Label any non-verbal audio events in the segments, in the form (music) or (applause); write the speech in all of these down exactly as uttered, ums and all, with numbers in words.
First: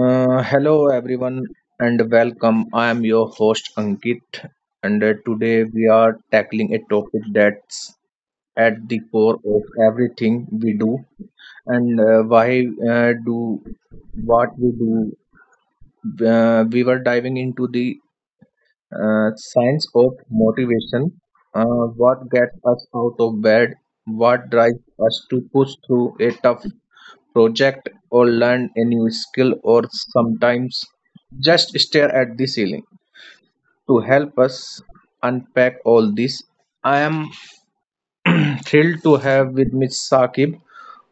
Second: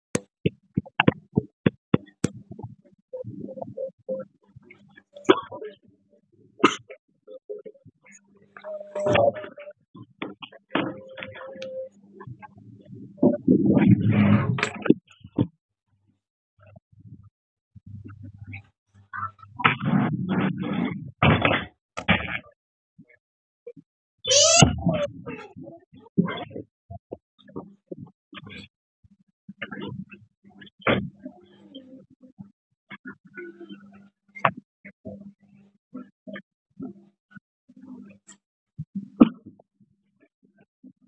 Uh, hello everyone and welcome. I am your host Ankit, and uh, today we are tackling a topic that's at the core of everything we do and uh, why uh, do what we do. Uh, we were diving into the uh, signs of motivation, uh, what gets us out of bed, what drives us to push through a tough project or learn a new skill, or sometimes just stare at the ceiling. To help us unpack all this, I am (clears throat) thrilled to have with Miss Saqib,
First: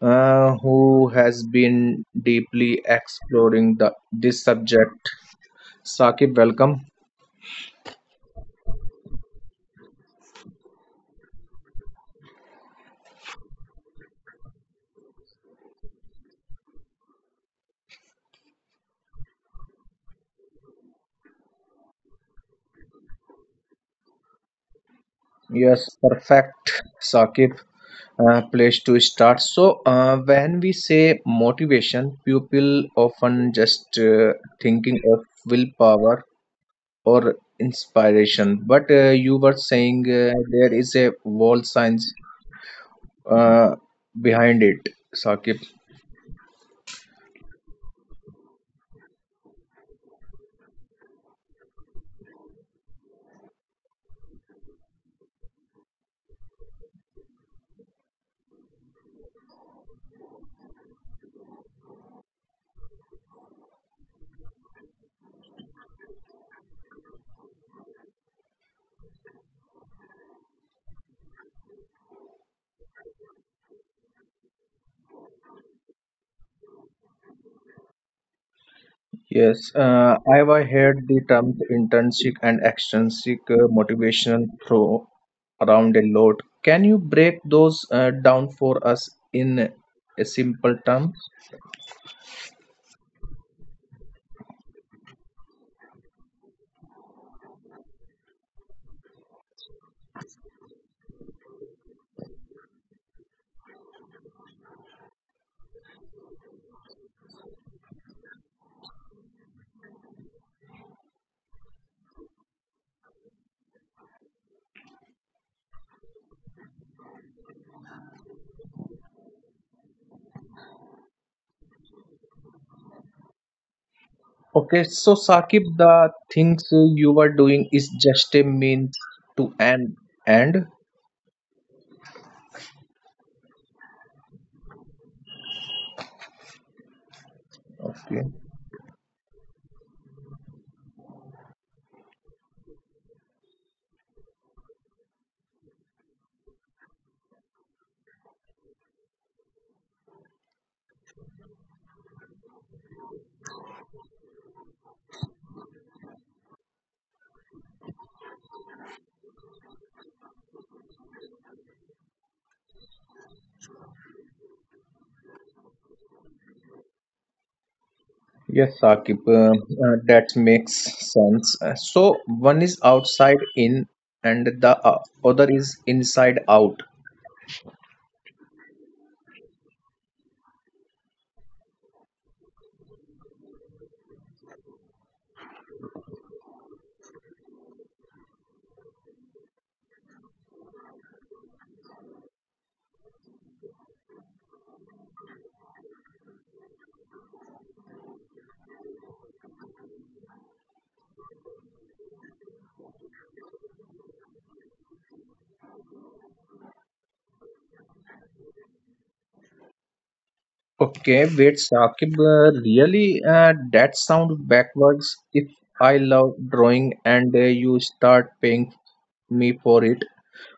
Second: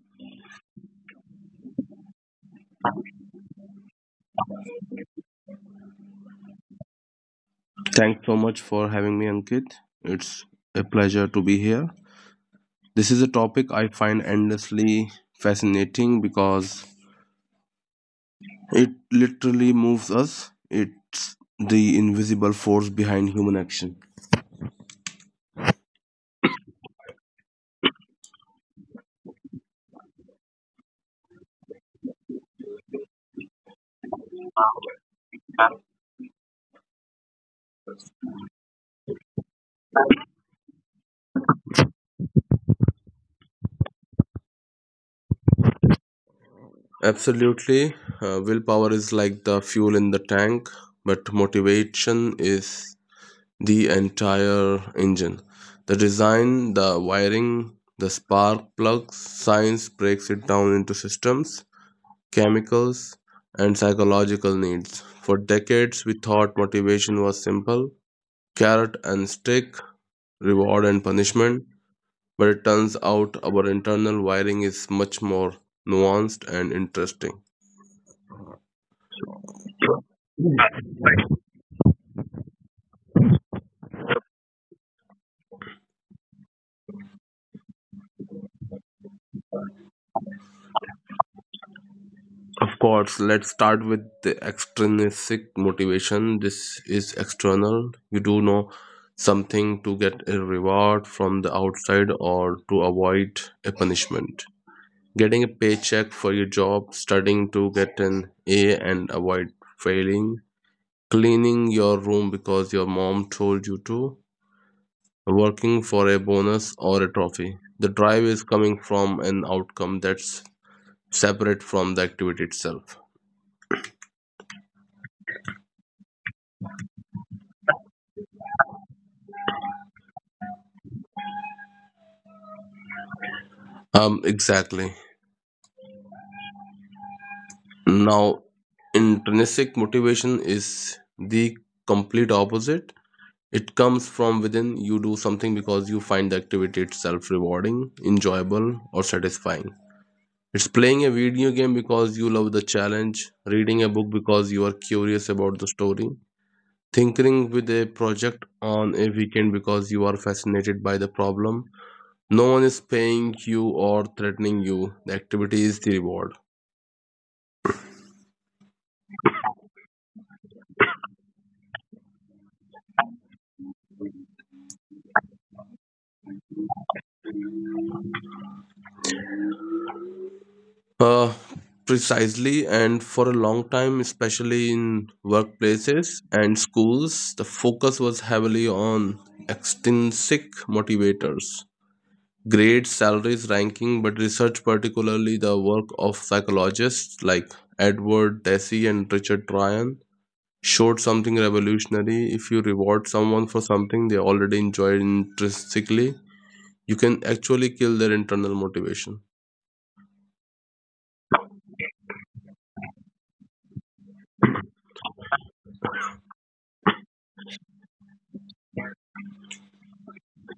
uh, who has been deeply exploring the, this subject. Saqib, welcome. Thanks so much for having me, Ankit. It's a pleasure to be here. This is a topic I find endlessly fascinating because it literally moves us. It's the invisible force behind human action. Yes, perfect, Sakib. Uh, place to start. So, uh, when we say motivation, people often just uh, thinking of willpower or inspiration. But uh, you were saying uh, there is a wall science uh, behind it, Sakib. Absolutely. Uh, willpower is like the fuel in the tank, but motivation is the entire engine. The design, the wiring, the spark plugs, science breaks it down into systems chemicals, and psychological needs. For decades, we thought motivation was simple carrot and stick, reward and punishment, but it turns out our internal wiring is much more nuanced and interesting. Yes, uh, I have heard the terms intrinsic and extrinsic uh, motivational throw around a lot. Can you break those uh, down for us in a simple terms? Of course, let's start with the extrinsic motivation. This is external. You do know something to get a reward from the outside or to avoid a punishment. Getting a paycheck for your job, studying to get an A and avoid failing, cleaning your room because your mom told you to, working for a bonus or a trophy. The drive is coming from an outcome that's separate from the activity itself. Okay, so Sakib, the things you are doing is just a means to an end. Um, exactly. Okay. Now, intrinsic motivation is the complete opposite. It comes from within. You do something because you find the activity itself rewarding, enjoyable, or satisfying. It's playing a video game because you love the challenge, reading a book because you are curious about the story, tinkering with a project on a weekend because you are fascinated by the problem. No one is paying you or threatening you. The activity is the reward. Yes, Sakib, uh, uh, that makes sense. Uh, So one is outside in, and the uh, other is inside out. Uh, Precisely, and for a long time, especially in workplaces and schools, the focus was heavily on extrinsic motivators grades, salaries, ranking, but research, particularly the work of psychologists like Edward Deci and Richard Ryan, showed something revolutionary. If you reward someone for something they already enjoy intrinsically, you can actually kill their internal motivation. Okay, wait, Saqib, uh, really, uh, that sound backwards. If I love drawing and uh, you start paying me for it,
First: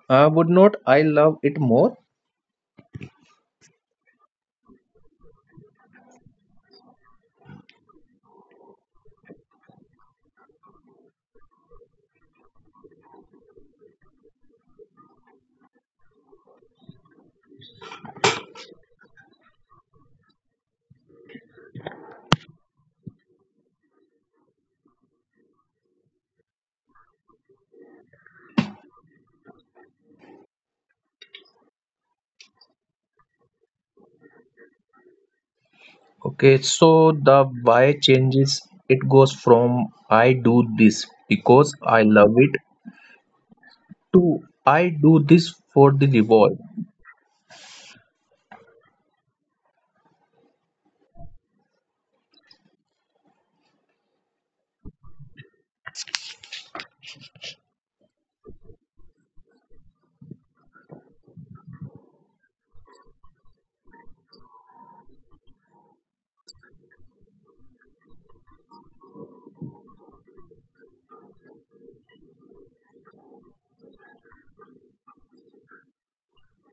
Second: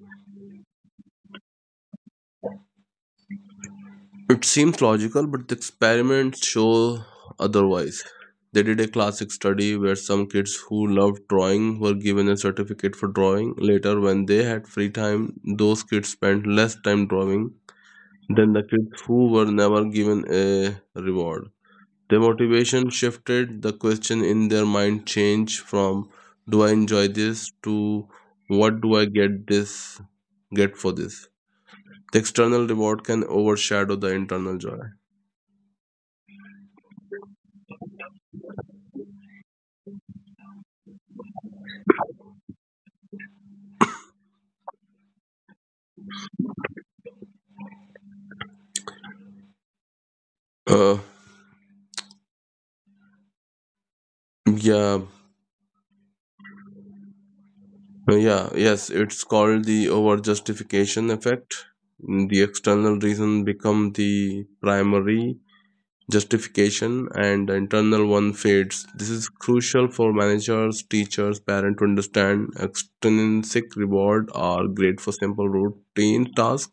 uh, would not I love it more? It seems logical, but the experiments show otherwise. They did a classic study where some kids who loved drawing were given a certificate for drawing. Later, when they had free time, those kids spent less time drawing then the kids who were never given a reward. Their motivation shifted, the question in their mind changed from do I enjoy this to what do I get this get for this? The external reward can overshadow the internal joy. Okay, so the why changes. It goes from I do this because I love it to I do this for the reward. Uh, yeah, yeah, yes, it's called the overjustification effect. The external reason become the primary justification and the internal one fades. This is crucial for managers, teachers, parents to understand extrinsic reward are great for simple routine tasks.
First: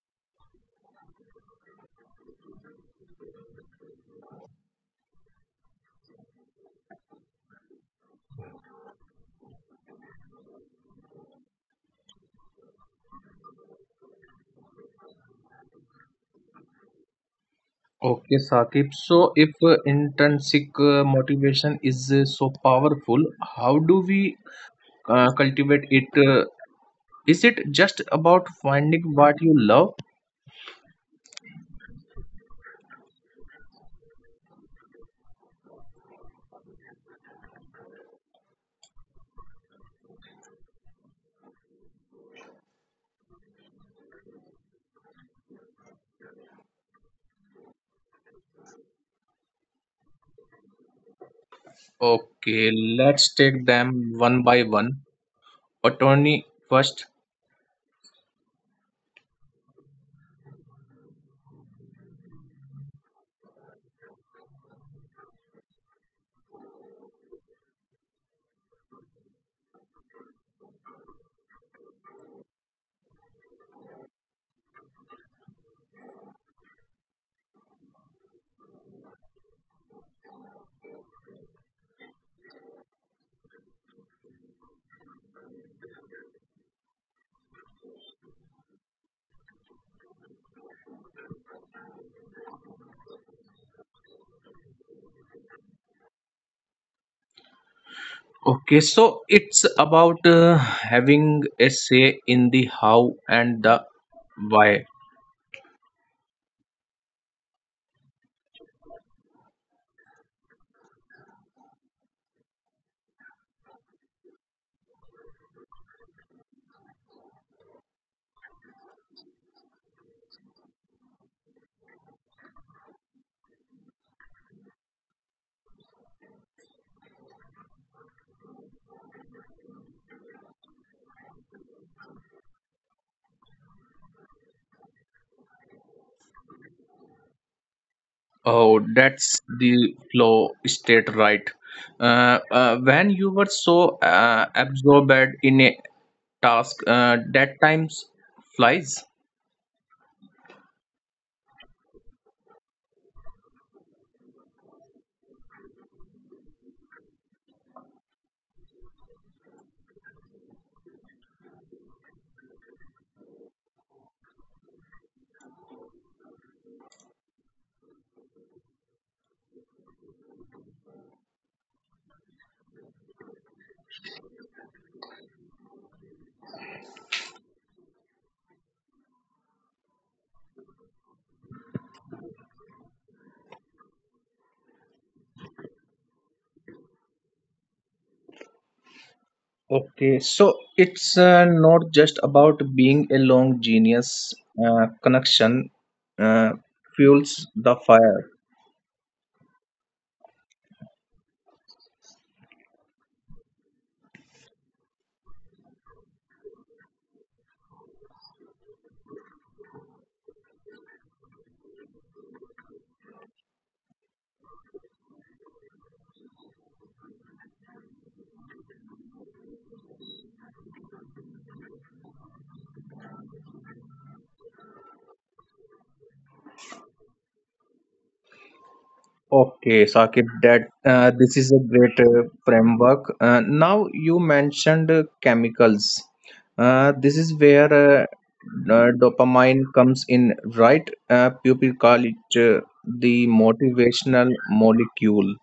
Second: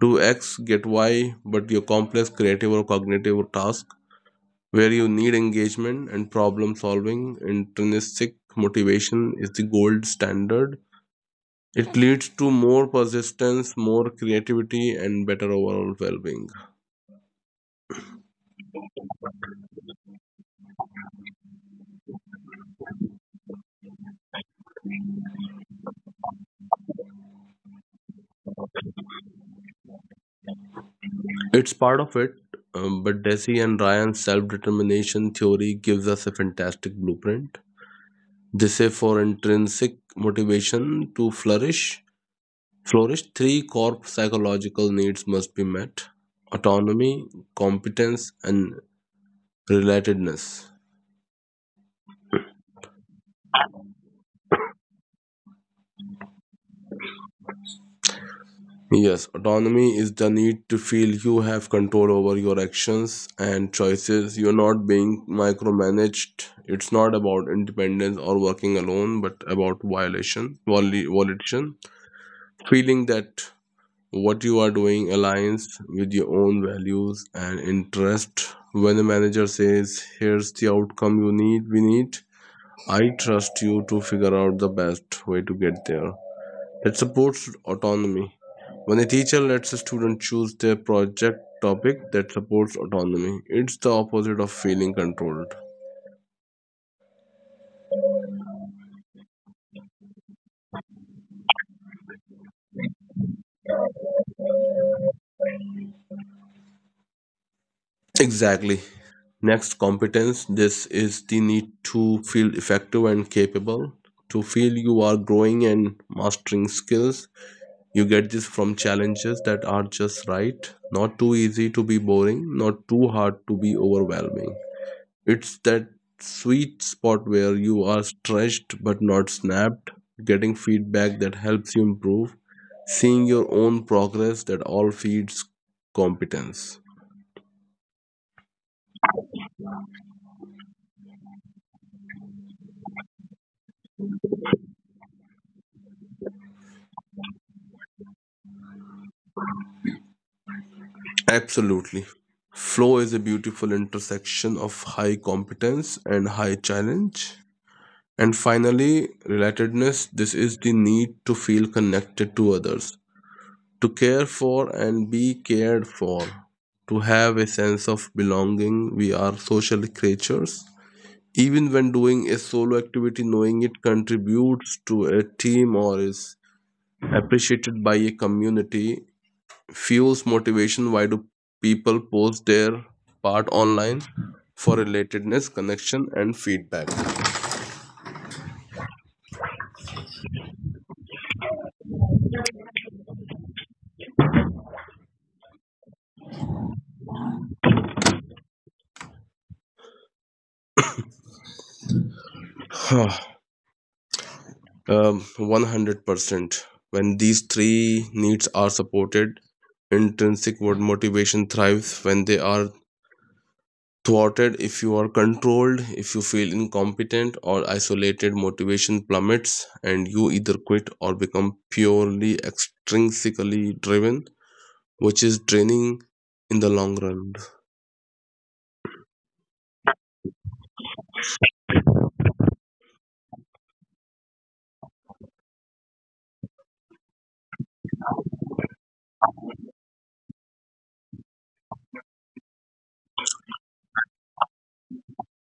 Do X, get Y, but your complex creative or cognitive task where you need engagement and problem solving, intrinsic motivation is the gold standard. It leads to more persistence, more creativity, and better overall well being. Okay, Saqib. So, if uh, intrinsic uh, motivation is uh, so powerful, how do we uh, cultivate it? Uh, Is it just about finding what you love? It's part of it, um, but Desi and Ryan's self determination theory gives us a fantastic blueprint. They say for intrinsic motivation to flourish, flourish three core psychological needs must be met autonomy, competence, and relatedness. Okay, let's take them one by one. Attorney first. Yes, autonomy is the need to feel you have control over your actions and choices. You're not being micromanaged. It's not about independence or working alone, but about violation, voli- volition. Feeling that what you are doing aligns with your own values and interest. When the manager says, "Here's the outcome you need," we need. I trust you to figure out the best way to get there. It supports autonomy. When a teacher lets a student choose their project topic, that supports autonomy. It's the opposite of feeling controlled. Okay, so it's about uh, having a say in the how and the why. Exactly. Next competence. This is the need to feel effective and capable, to feel you are growing and mastering skills. You get this from challenges that are just right, not too easy to be boring, not too hard to be overwhelming. It's that sweet spot where you are stretched but not snapped, getting feedback that helps you improve, seeing your own progress that all feeds competence. Oh, that's the flow state, right? Uh, uh, when you were so uh, absorbed in a task, uh, that times flies. Absolutely. Flow is a beautiful intersection of high competence and high challenge. And finally, relatedness this is the need to feel connected to others, to care for and be cared for, to have a sense of belonging. We are social creatures. Even when doing a solo activity, knowing it contributes to a team or is appreciated by a community fuels motivation. Why do people post their part online? For relatedness, connection, and feedback. Okay, so it's uh, not just about being a long genius. Uh, connection uh, fuels the fire. Um, one hundred percent. When these three needs are supported, intrinsic work motivation thrives. When they are thwarted, if you are controlled, if you feel incompetent or isolated, motivation plummets and you either quit or become purely extrinsically driven, which is draining in the long run. Okay, Sakib, that uh, this is a great uh, framework. Uh, now you mentioned uh, chemicals. Uh, this is where uh, uh, dopamine comes in, right? Uh, people call it uh, the motivational molecule.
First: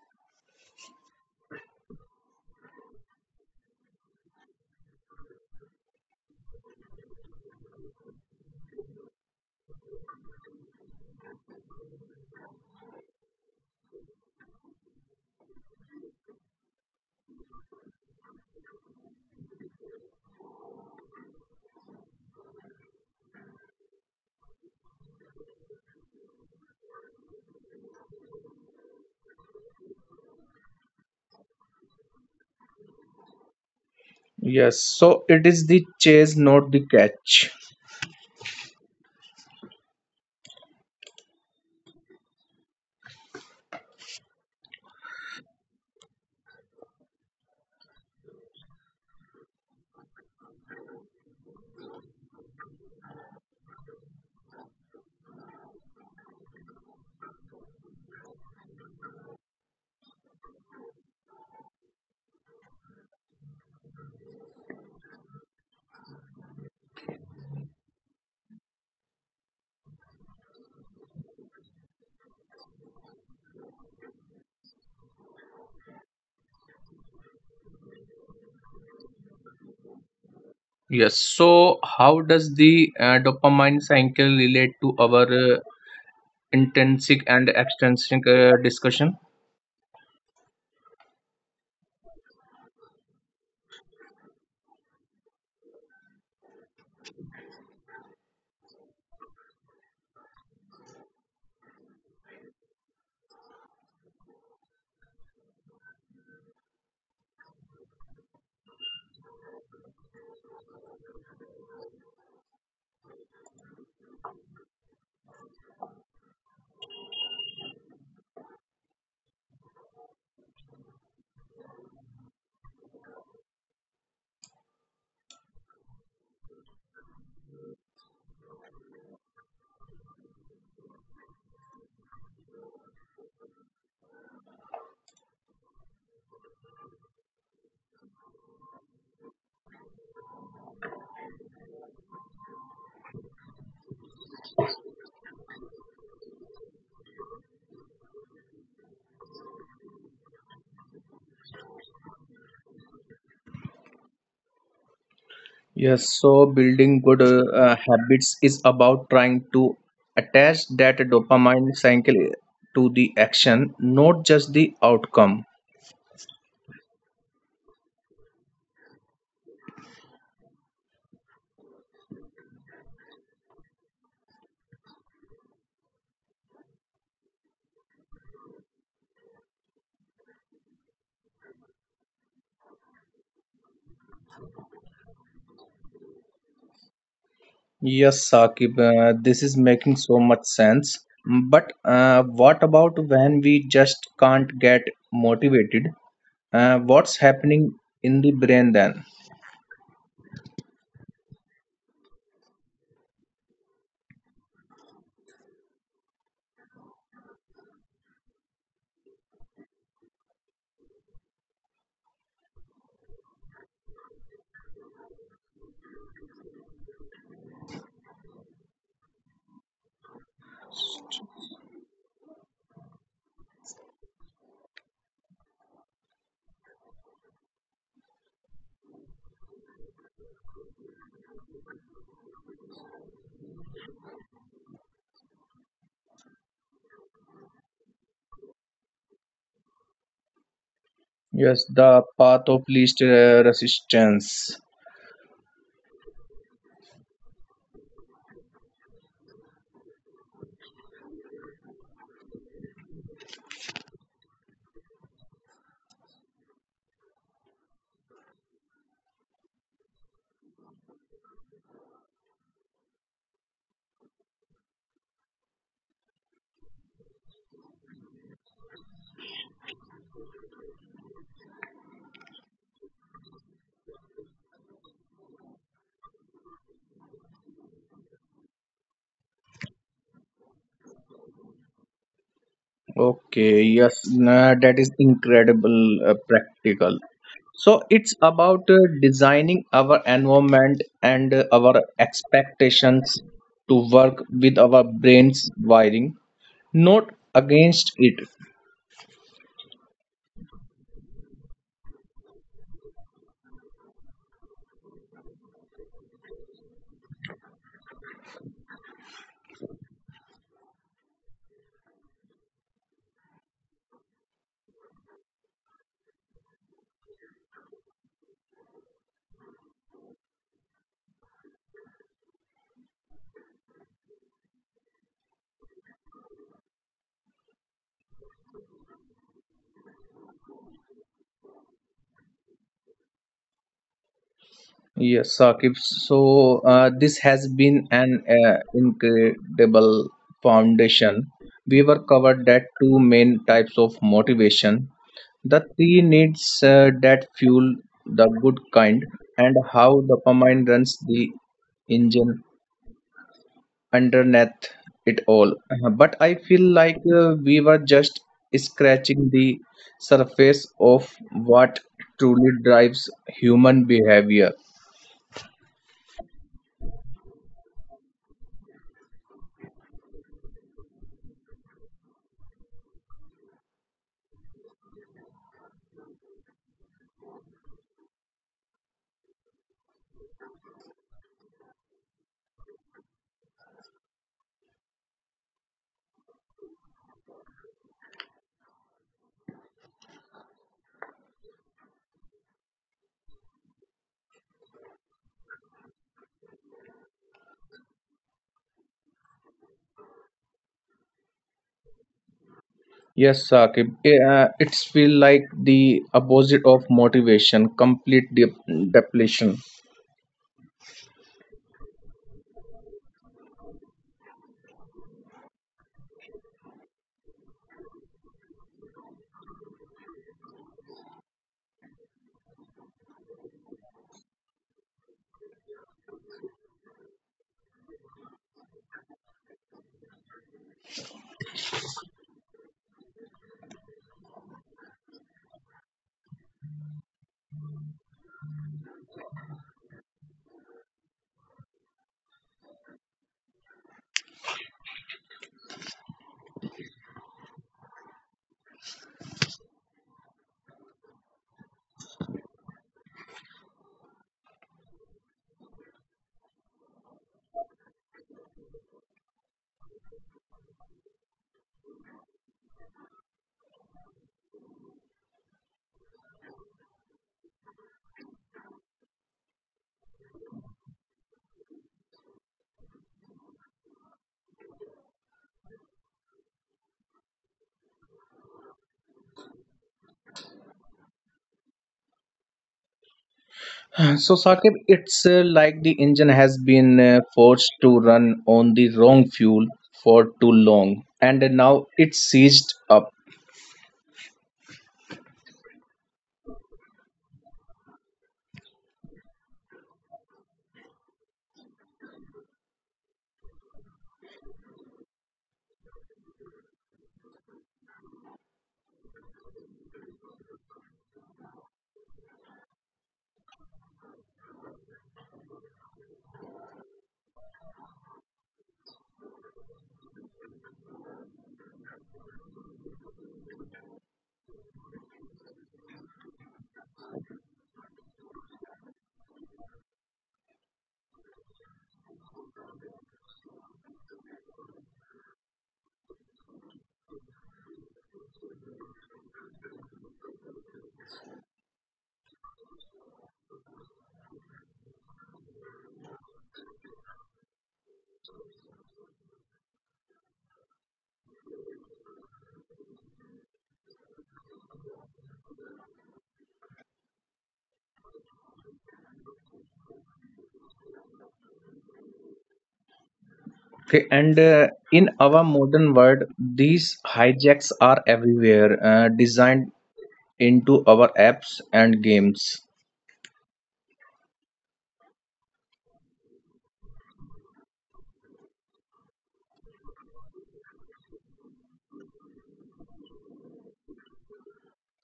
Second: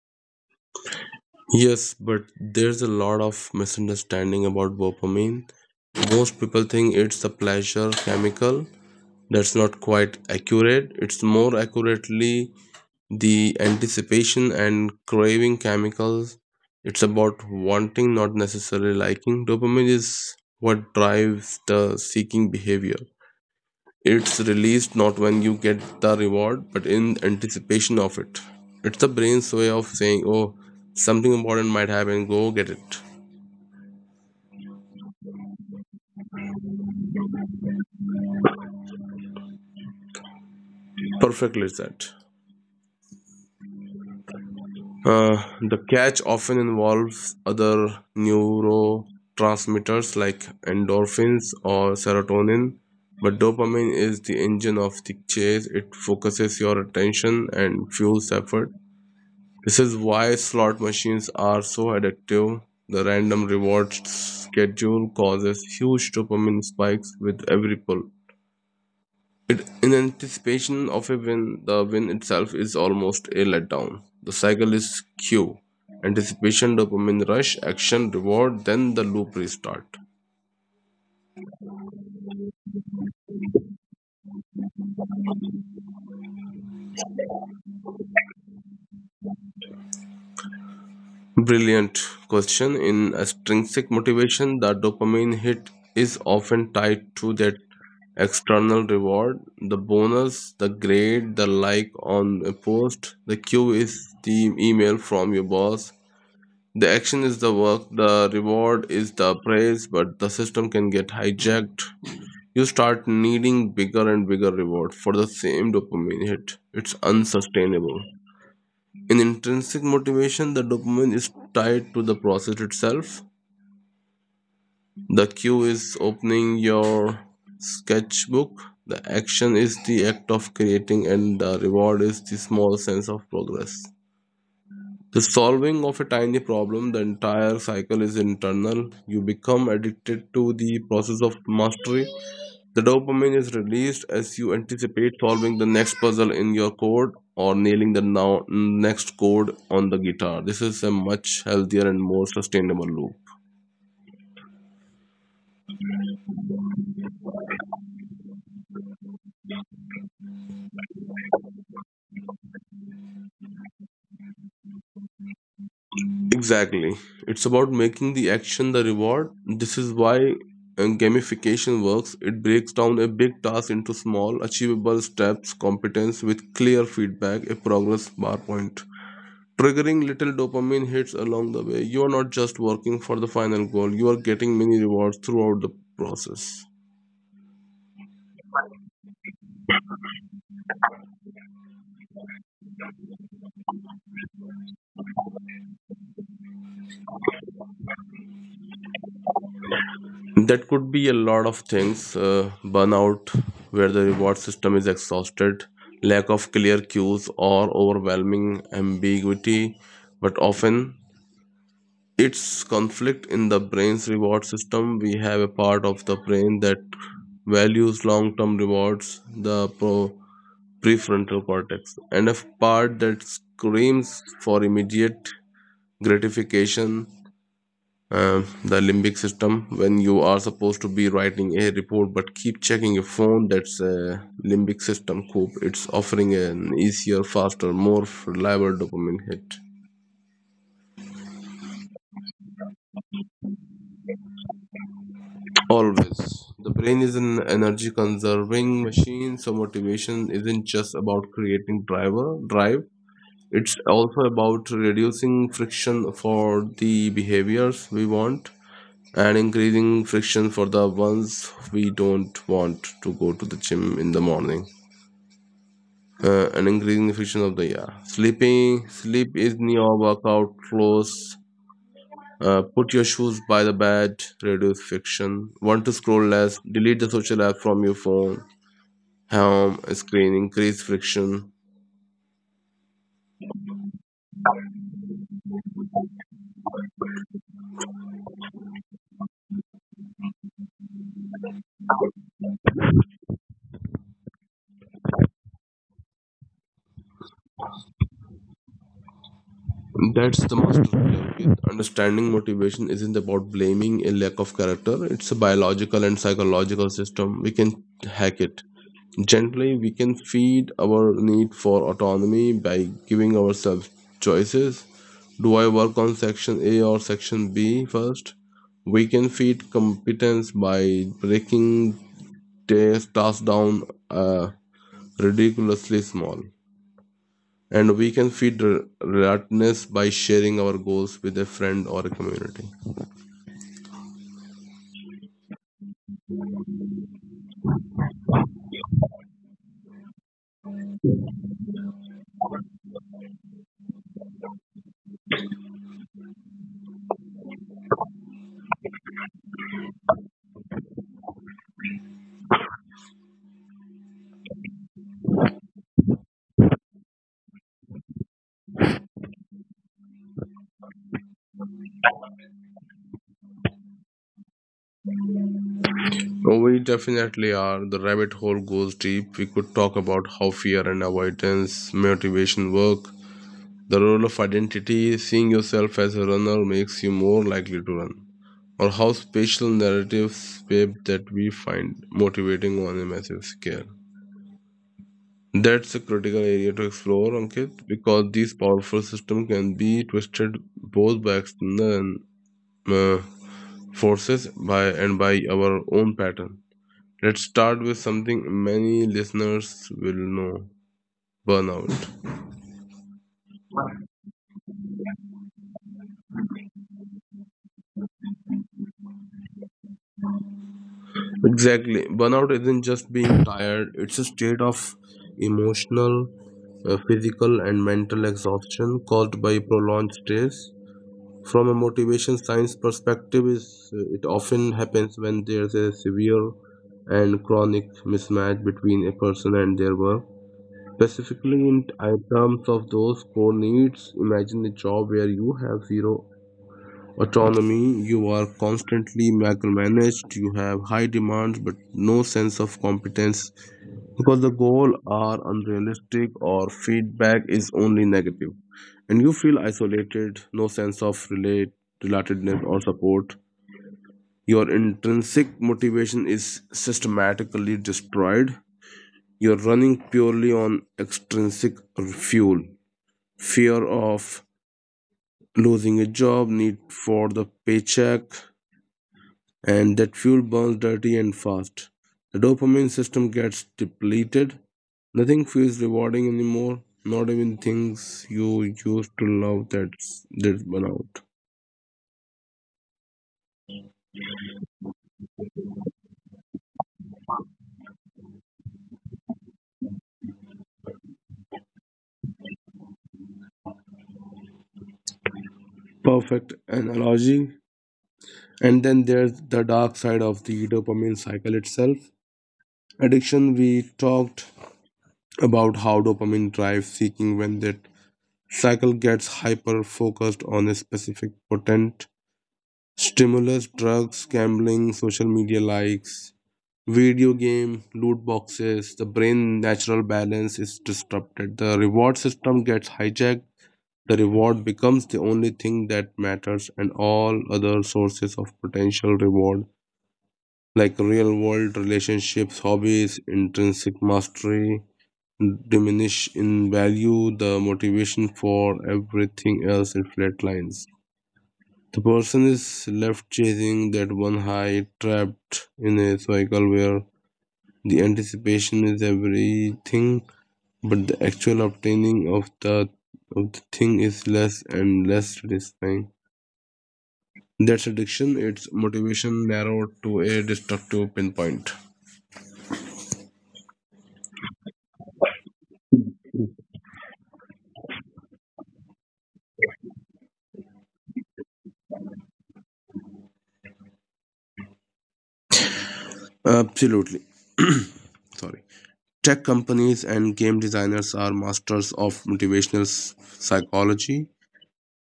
Yes, but there's a lot of misunderstanding about dopamine. Most people think it's a pleasure chemical, that's not quite accurate. It's more accurately the anticipation and craving chemicals. It's about wanting, not necessarily liking. Dopamine is what drives the seeking behavior. It's released not when you get the reward, but in anticipation of it. It's the brain's way of saying, oh, something important might happen, go get it. Yes, so it is the chase, not the catch. Perfectly said. Uh, the catch often involves other neurotransmitters like endorphins or serotonin, but dopamine is the engine of the chase. It focuses your attention and fuels effort. This is why slot machines are so addictive. The random reward schedule causes huge dopamine spikes with every pull. It, in anticipation of a win, the win itself is almost a letdown. The cycle is cue, anticipation, dopamine rush, action, reward, then the loop restart. Yes. So, how does the uh, dopamine cycle relate to our uh, intrinsic and extrinsic uh, discussion? Brilliant question. In extrinsic motivation, the dopamine hit is often tied to that external reward, the bonus, the grade, the like on a post. The cue is the email from your boss. The action is the work, the reward is the praise, but the system can get hijacked. You start needing bigger and bigger reward for the same dopamine hit. It's unsustainable. In intrinsic motivation, the dopamine is tied to the process itself. The cue is opening your sketchbook. The action is the act of creating, and the reward is the small sense of progress. The solving of a tiny problem, the entire cycle is internal. You become addicted to the process of mastery. The dopamine is released as you anticipate solving the next puzzle in your code or nailing the now next chord on the guitar. This is a much healthier and more sustainable loop. Yes, so building good uh, uh, habits is about trying to attach that dopamine cycle to the action, not just the outcome. Exactly. It's about making the action the reward. This is why uh, gamification works. It breaks down a big task into small, achievable steps, competence with clear feedback, a progress bar point. Triggering little dopamine hits along the way. You are not just working for the final goal, you are getting many rewards throughout the process. Yes, Sakib, uh, this is making so much sense. But uh, what about when we just can't get motivated? Uh, what's happening in the brain then? That could be a lot of things uh, burnout, where the reward system is exhausted, lack of clear cues, or overwhelming ambiguity. But often, it's conflict in the brain's reward system. We have a part of the brain that values long term rewards, the pro- prefrontal cortex, and a part that screams for immediate gratification uh, the limbic system. When you are supposed to be writing a report but keep checking your phone, that's a limbic system cope. It's offering an easier, faster, more reliable dopamine hit. Yes, the path of least uh, resistance. Always, the brain is an energy conserving machine, so motivation isn't just about creating driver drive, it's also about reducing friction for the behaviors we want and increasing friction for the ones we don't. Want to go to the gym in the morning? Uh, and increasing the friction of the, yeah, sleeping. Sleep is your workout close. Uh, put your shoes by the bed, reduce friction. Want to scroll less? Delete the social app from your phone home screen, increase friction. Okay, yes, nah, that is incredible uh, practical. So it's about uh, designing our environment and uh, our expectations to work with our brain's wiring, not against it. That's the master plan with understanding motivation isn't about blaming a lack of character. It's a biological and psychological system. We can hack it. Gently, we can feed our need for autonomy by giving ourselves choices. Do I work on section A or section B first? We can feed competence by breaking tas- tasks down uh, ridiculously small. And we can feed re- relatedness by sharing our goals with a friend or a community. Yes, Saqib. So uh, this has been an uh, incredible foundation. We were covered that two main types of motivation, the three needs uh, that fuel the good kind, and how dopamine runs the engine underneath it all. Uh, But I feel like uh, we were just scratching the surface of what truly drives human behavior. Oh, we definitely are. The rabbit hole goes deep. We could talk about how fear and avoidance, motivation work, the role of identity, seeing yourself as a runner makes you more likely to run. Or how spatial narratives shape that we find motivating on a massive scale. That's a critical area to explore, Ankit, because these powerful systems can be twisted both by external and, uh, forces by and by our own pattern. Let's start with something many listeners will know burnout. Yes, Saqib. Uh, it's feel like the opposite of motivation, complete dep depletion. Exactly. Burnout isn't just being tired, it's a state of emotional, uh, physical, and mental exhaustion caused by prolonged stress. From a motivation science perspective, is uh, it often happens when there's a severe and chronic mismatch between a person and their work. Specifically, in t- uh, terms of those core needs, imagine a job where you have zero autonomy. You are constantly micromanaged. You have high demands but no sense of competence because the goals are unrealistic or feedback is only negative, and you feel isolated, no sense of relate, relatedness or support. Your intrinsic motivation is systematically destroyed. You're running purely on extrinsic fuel. Fear of losing a job, need for the paycheck, and that fuel burns dirty and fast. The dopamine system gets depleted. Nothing feels rewarding anymore, not even things you used to love. That's that's burn out. (sighs) So, Saqib, it's uh, like the engine has been uh, forced to run on the wrong fuel for too long, and now it's seized up. Perfect analogy. And then there's the dark side of the dopamine cycle itself. Addiction. We talked about how dopamine drives seeking. When that cycle gets hyper focused on a specific potent stimulus, drugs, gambling, social media likes, video game loot boxes, the brain natural balance is disrupted, the reward system gets hijacked, the reward becomes the only thing that matters, and all other sources of potential reward like real world relationships, hobbies, intrinsic mastery diminish in value. The motivation for everything else, it flatlines. The person is left chasing that one high, trapped in a cycle where the anticipation is everything, but the actual obtaining of the of the thing is less and less satisfying. That's addiction. It's motivation narrowed to a destructive pinpoint. Okay, and uh, in our modern world, these hijacks are everywhere, uh, designed into our apps and games. Absolutely. (clears throat) Sorry. Tech companies and game designers are masters of motivational s- psychology.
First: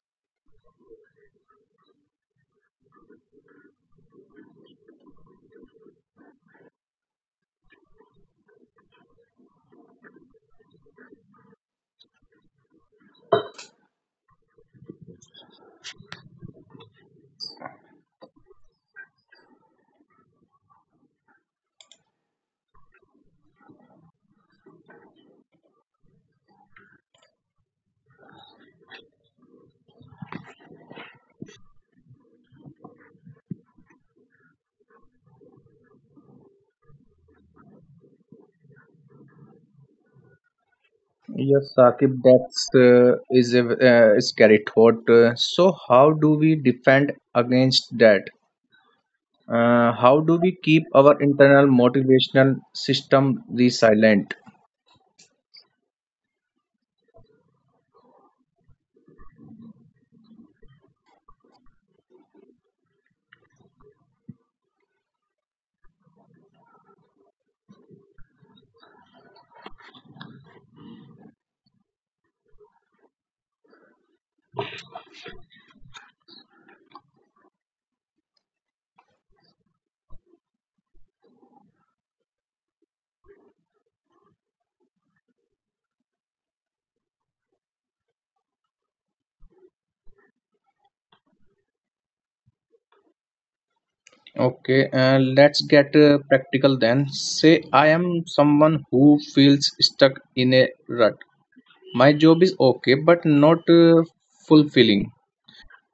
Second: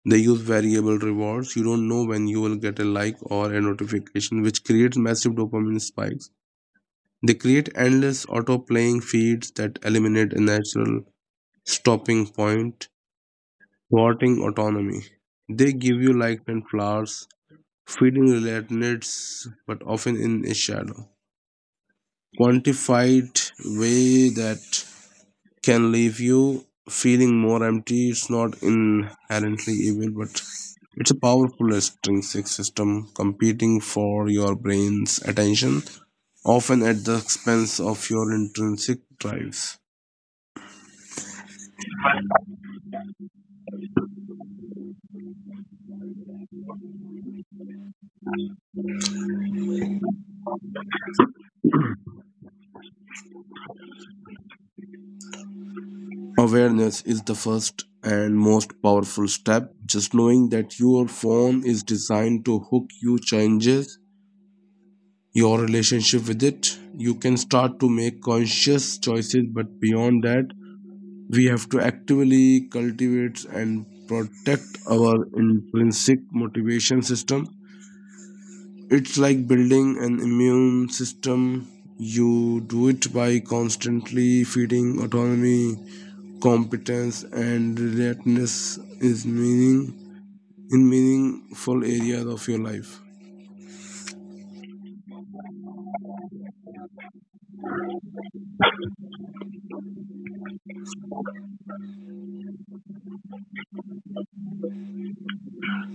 They use variable rewards. You don't know when you will get a like or a notification, which creates massive dopamine spikes. They create endless auto-playing feeds that eliminate a natural stopping point, thwarting autonomy. They give you light and flowers, feeding relatives, but often in a shadow, quantified way that can leave you feeling more empty. It's not inherently evil, but it's a powerful extrinsic system competing for your brain's attention, often at the expense of your intrinsic drives. Yes, Saqib, that's uh, is a, uh, is carried thought. Uh, so, how do we defend against that? Uh, how do we keep our internal motivational system resilient? Awareness is the first and most powerful step. Just knowing that your phone is designed to hook you changes your relationship with it. You can start to make conscious choices, but beyond that, we have to actively cultivate and protect our intrinsic motivation system. It's like building an immune system. You do it by constantly feeding autonomy, competence, and readiness is meaning in meaningful areas of your life. Okay, uh, let's get uh, practical then. Say, I am someone who feels stuck in a rut. My job is okay, but not uh, fulfilling.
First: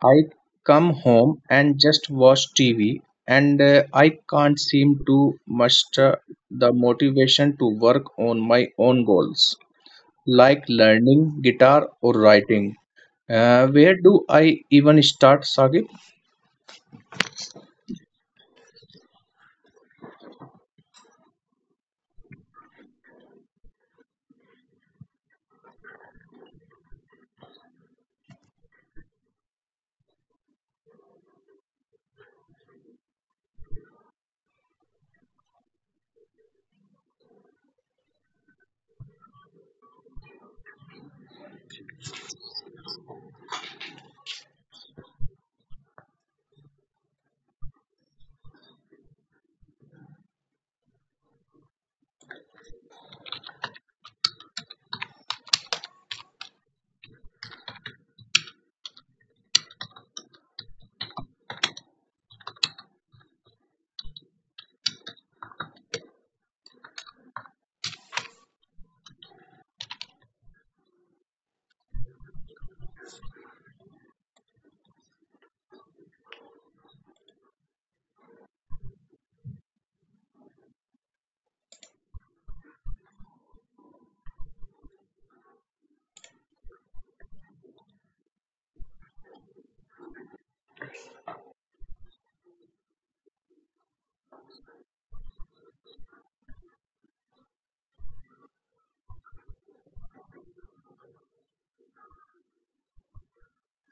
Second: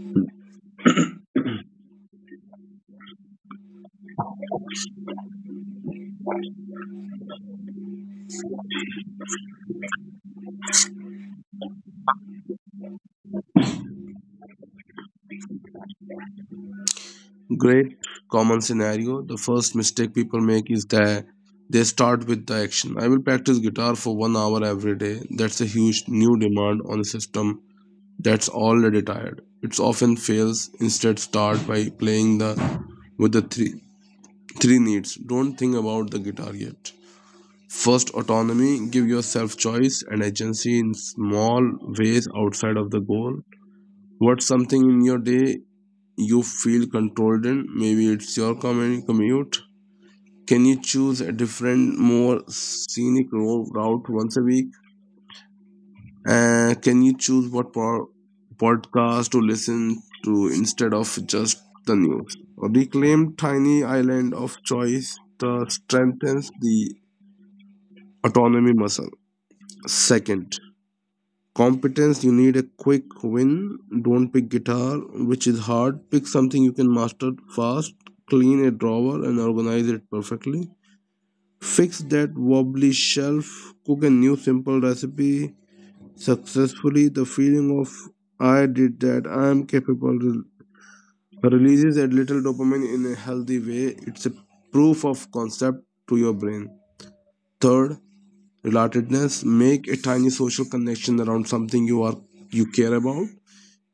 I come home and just watch T V, and uh, I can't seem to muster the motivation to work on my own goals, like learning guitar or writing. Uh, where do I even start, Sagib? Great common scenario. The first mistake people make is that they start with the action. I will practice guitar for one hour every day. That's a huge new demand on a system that's already tired. It often fails. Instead, start by playing the with the three three needs. Don't think about the guitar yet. First, autonomy. Give yourself choice and agency in small ways outside of the goal. What's something in your day you feel controlled in? Maybe it's your commute. Can you choose a different, more scenic route once a week? Uh, can you choose what po- podcast to listen to instead of just the news? Reclaim tiny island of choice that strengthens the autonomy muscle. Second, competence. You need a quick win. Don't pick guitar, which is hard. Pick something you can master fast. Clean a drawer and organize it perfectly. Fix that wobbly shelf. Cook a new simple recipe successfully. The feeling of I did that, I am capable releases a little dopamine in a healthy way. It's a proof of concept to your brain. Third, relatedness. Make a tiny social connection around something you are you care about.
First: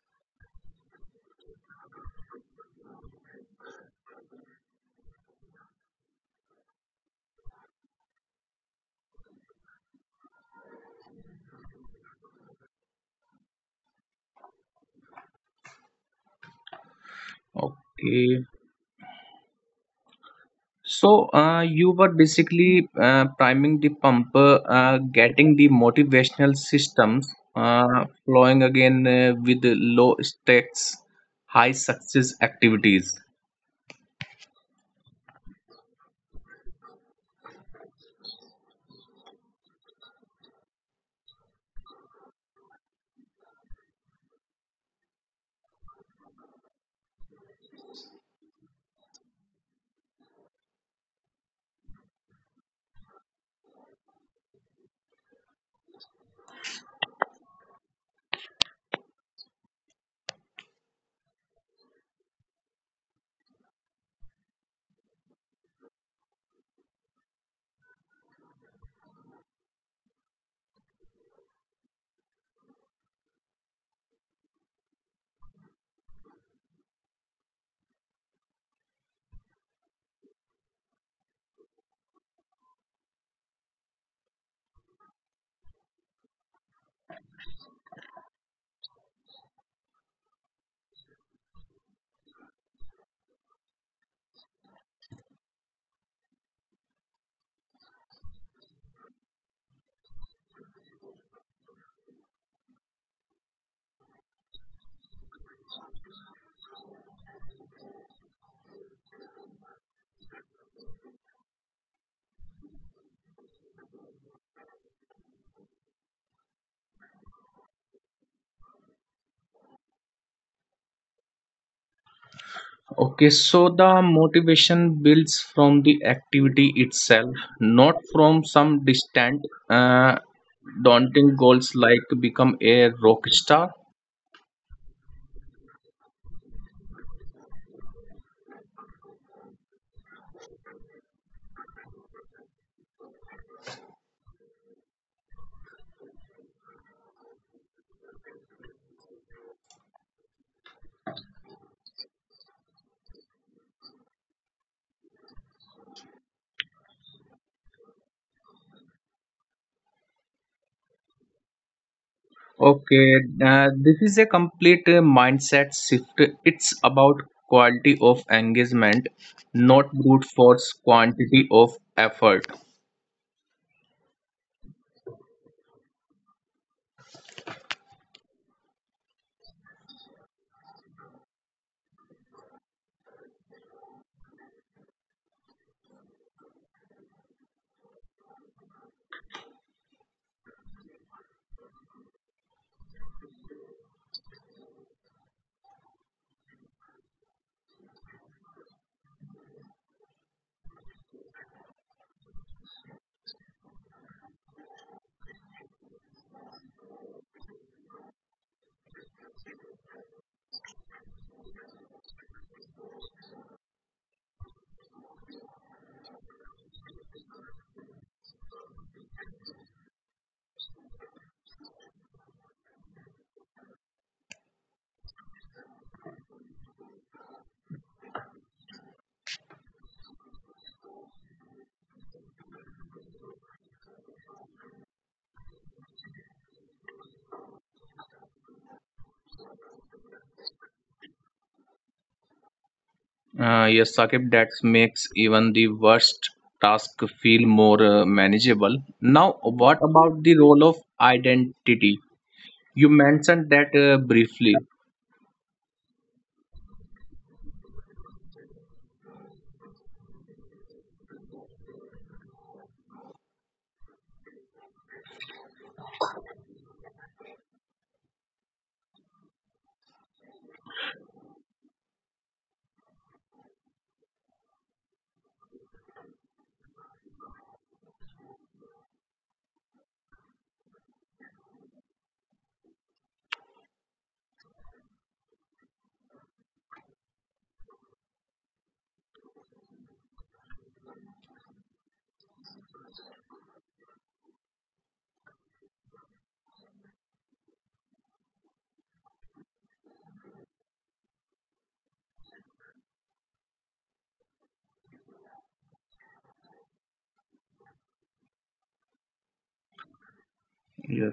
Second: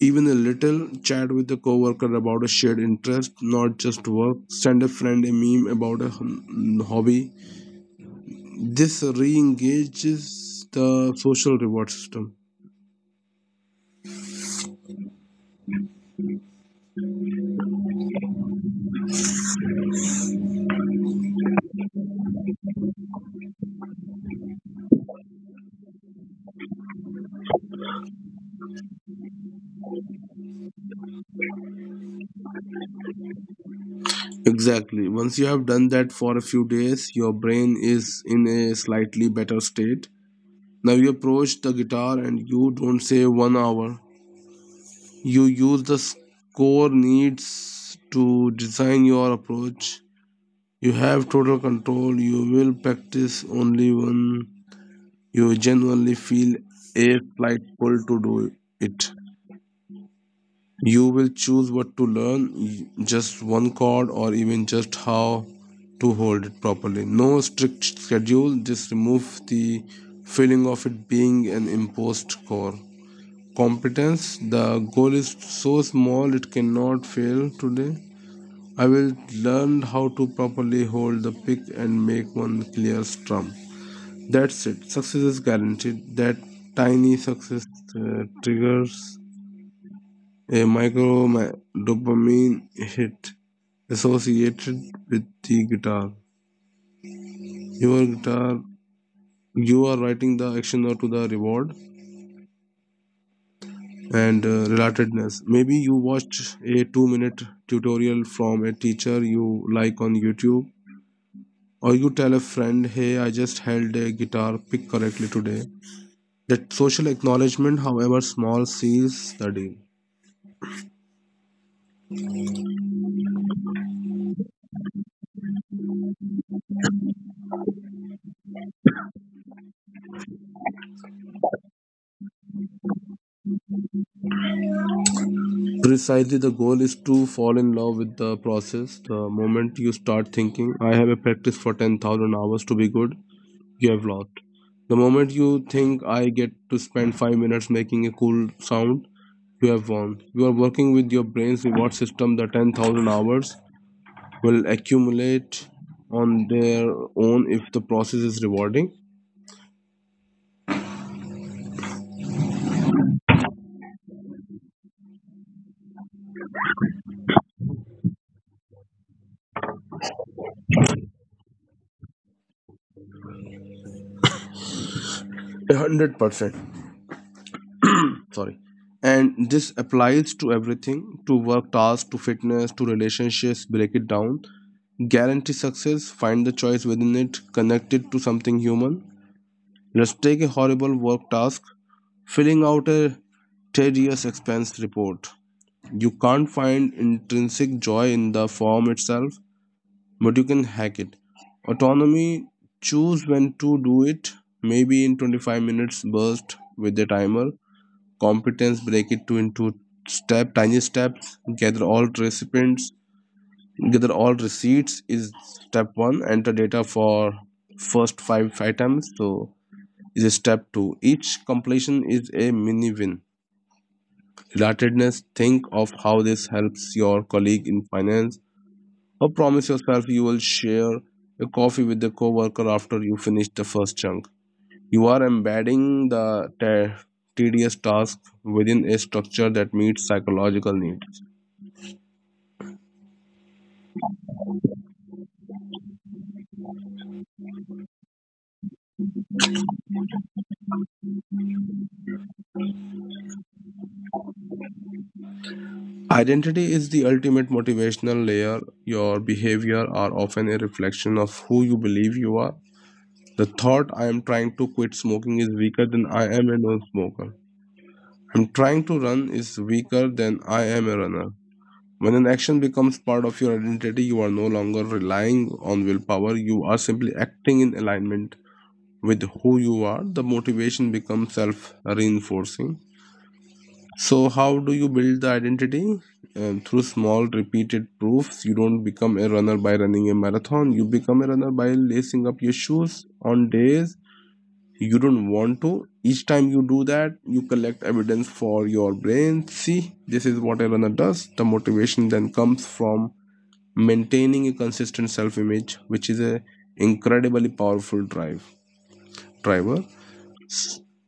Even a little chat with a coworker about a shared interest, not just work. Send a friend a meme about a hum- mm, hobby. This re-engages the social reward system. Okay. So uh, you were basically uh, priming the pumper, uh, getting the motivational systems uh, flowing again uh, with the low stakes, high success activities. Exactly. Once you have done that for a few days, your brain is in a slightly better state. Now you approach the guitar and you don't say one hour. You use the score needs to design your approach. You have total control. You will practice only one. You genuinely feel a slight pull to do it. You will choose what to learn, just one chord, or even just how to hold it properly. No strict schedule, just remove the feeling of it being an imposed core. Competence, the goal is so small it cannot fail today. I will learn how to properly hold the pick and make one clear strum. That's it. Success is guaranteed. That tiny success uh, triggers a micro ma- dopamine hit associated with the guitar. Your guitar, you are writing the action note to the reward, and uh, relatedness. Maybe you watched a two minute tutorial from a teacher you like on YouTube, or you tell a friend, "Hey, I just held a guitar pick correctly today." That social acknowledgement, however small, seals the deal. Okay, so the motivation builds from the activity itself, not from some distant, uh, daunting goals like to become a rock star. Precisely, the goal is to fall in love with the process. The moment you start thinking, I have a practice for ten thousand hours to be good, you have lost. The moment you think, I get to spend five minutes making a cool sound, you have won. You are working with your brain's reward system. The ten thousand hours will accumulate on their own if the process is rewarding. Okay, uh, this is a complete uh, mindset shift. It's about quality of engagement, not brute force quantity of effort. one hundred percent. Sorry. And this applies to everything, to work tasks, to fitness, to relationships. Break it down, guarantee success, find the choice within it, connect it to something human. Let's take a horrible work task, filling out a tedious expense report. You can't find intrinsic joy in the form itself, but you can hack it. Autonomy, choose when to do it, maybe in twenty-five minutes burst with a timer. Competence, break it to into step tiny steps. Gather all recipients Gather all receipts is step one. Enter data for first five items so is step two. Each completion is a mini win. Relatedness, think of how this helps your colleague in finance, or promise yourself you will share a coffee with the co-worker after you finish the first chunk. You are embedding the tedious task within a structure that meets psychological needs. Uh, yes, Sakib, that makes even the worst task feel more uh, manageable. Now, what about the role of identity? You mentioned that uh, briefly. Identity is the ultimate motivational layer. Your behavior are often a reflection of who you believe you are. The thought I am trying to quit smoking is weaker than I am a non smoker. I'm trying to run is weaker than I am a runner. When an action becomes part of your identity, you are no longer relying on willpower, you are simply acting in alignment with who you are. The motivation becomes self reinforcing. So, how do you build the identity? Um, through small repeated proofs, you don't become a runner by running a marathon. You become a runner by lacing up your shoes on days you don't want to. Each time you do that, you collect evidence for your brain. See, this is what a runner does. The motivation then comes from maintaining a consistent self image, which is a incredibly powerful drive driver. Yeah.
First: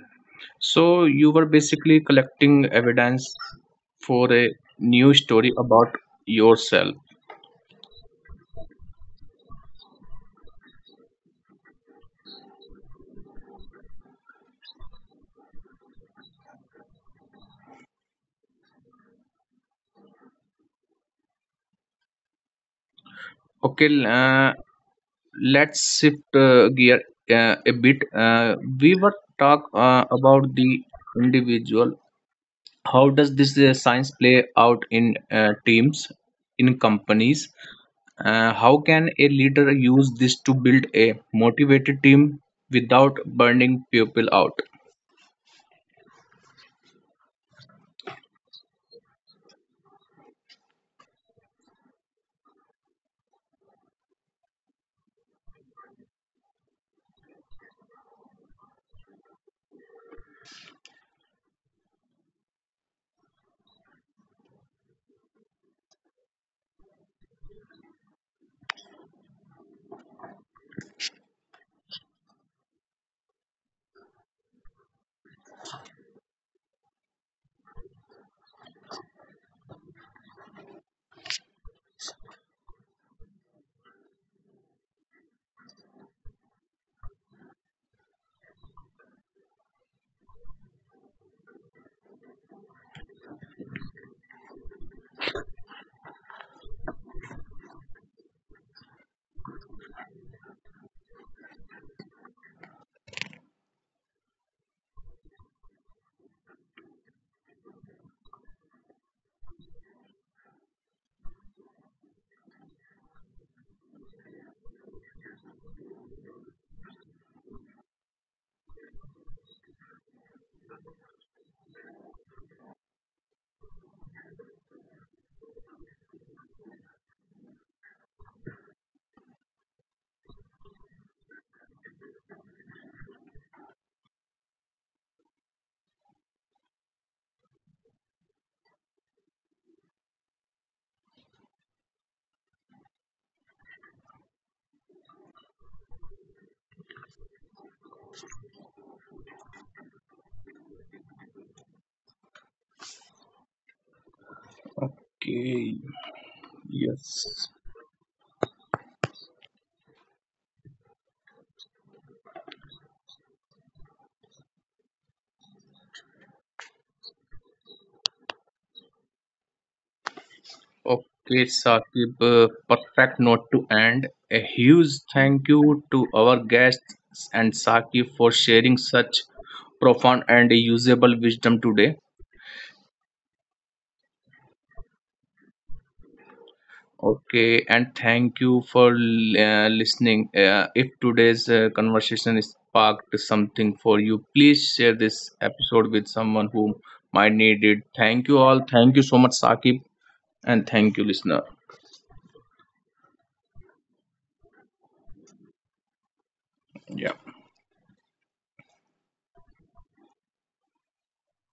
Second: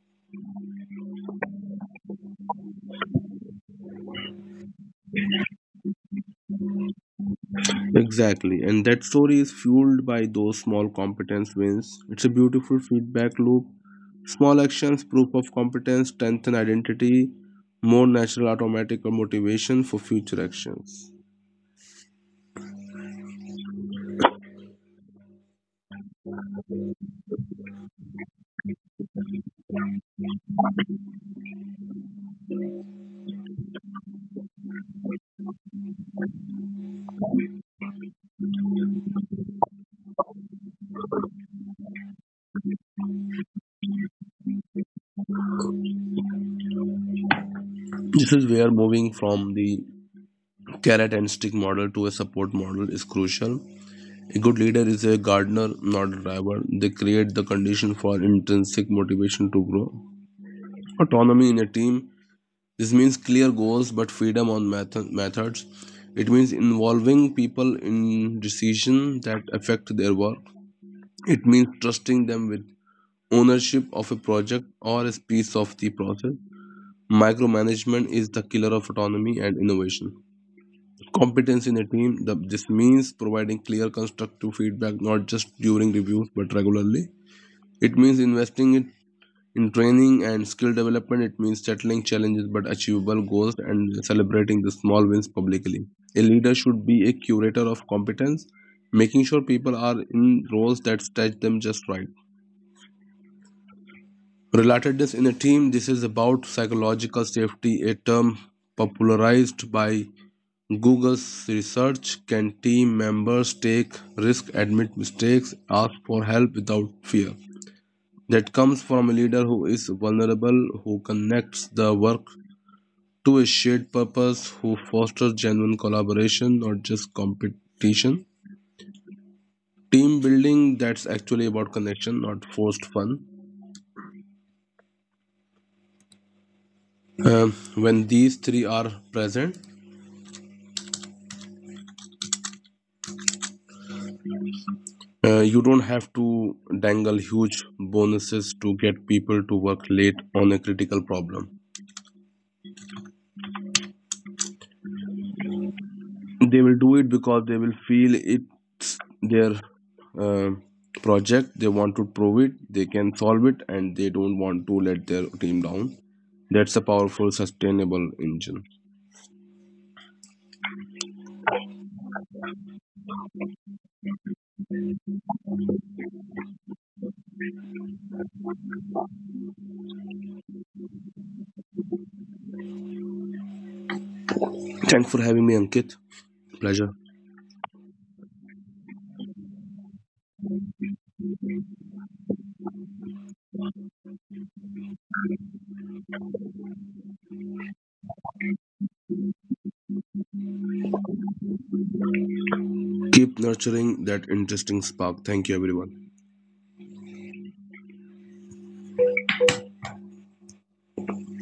So, you were basically collecting evidence for a new story about yourself. Exactly, and that story is fueled by those small competence wins. It's a beautiful feedback loop. Small actions, proof of competence, strengthen identity, more natural automatic or motivation for future actions. Okay, uh, let's shift uh, gear uh, a bit. Uh, we were talk uh, about the individual. How does this uh, science play out in uh, teams, in companies? Uh, how can a leader use this to build a motivated team without burning people out? This is where moving from the carrot and stick model to a support model is crucial. A good leader is a gardener, not a driver. They create the condition for intrinsic motivation to grow. Autonomy in a team, this means clear goals but freedom on metho- methods. It means involving people in decisions that affect their work. It means trusting them with ownership of a project or a piece of the process. Micromanagement is the killer of autonomy and innovation. Competence in a team. The, this means providing clear constructive feedback not just during reviews but regularly. It means investing in In training and skill development. It means tackling challenges but achievable goals and celebrating the small wins publicly. A leader should be a curator of competence, making sure people are in roles that stretch them just right. Relatedness in a team, this is about psychological safety, a term popularized by Google's research. Can team members take risk, admit mistakes, ask for help without fear? That comes from a leader who is vulnerable, who connects the work to a shared purpose, who fosters genuine collaboration, not just competition. Team building that's actually about connection, not forced fun. Um, when these three are present, uh, you don't have to dangle huge bonuses to get people to work late on a critical problem. Okay, They will do it because yes. they will feel it's their uh, project, they want to prove it they can solve it, and they don't want to let their team down. That's a powerful sustainable engine. Okay, Saqib, uh, perfect note to end. A huge thank you to our guests and Saqib for sharing such profound and usable wisdom today. Thanks for having me, Ankit. Pleasure. Okay, and thank you for uh, listening. Uh, if today's uh, conversation sparked something for you, please share this episode with someone who might need it. Thank you all. Thank you so much, Sakib, and thank you, listener. Keep nurturing that interesting spark. Thank you everyone. Yeah.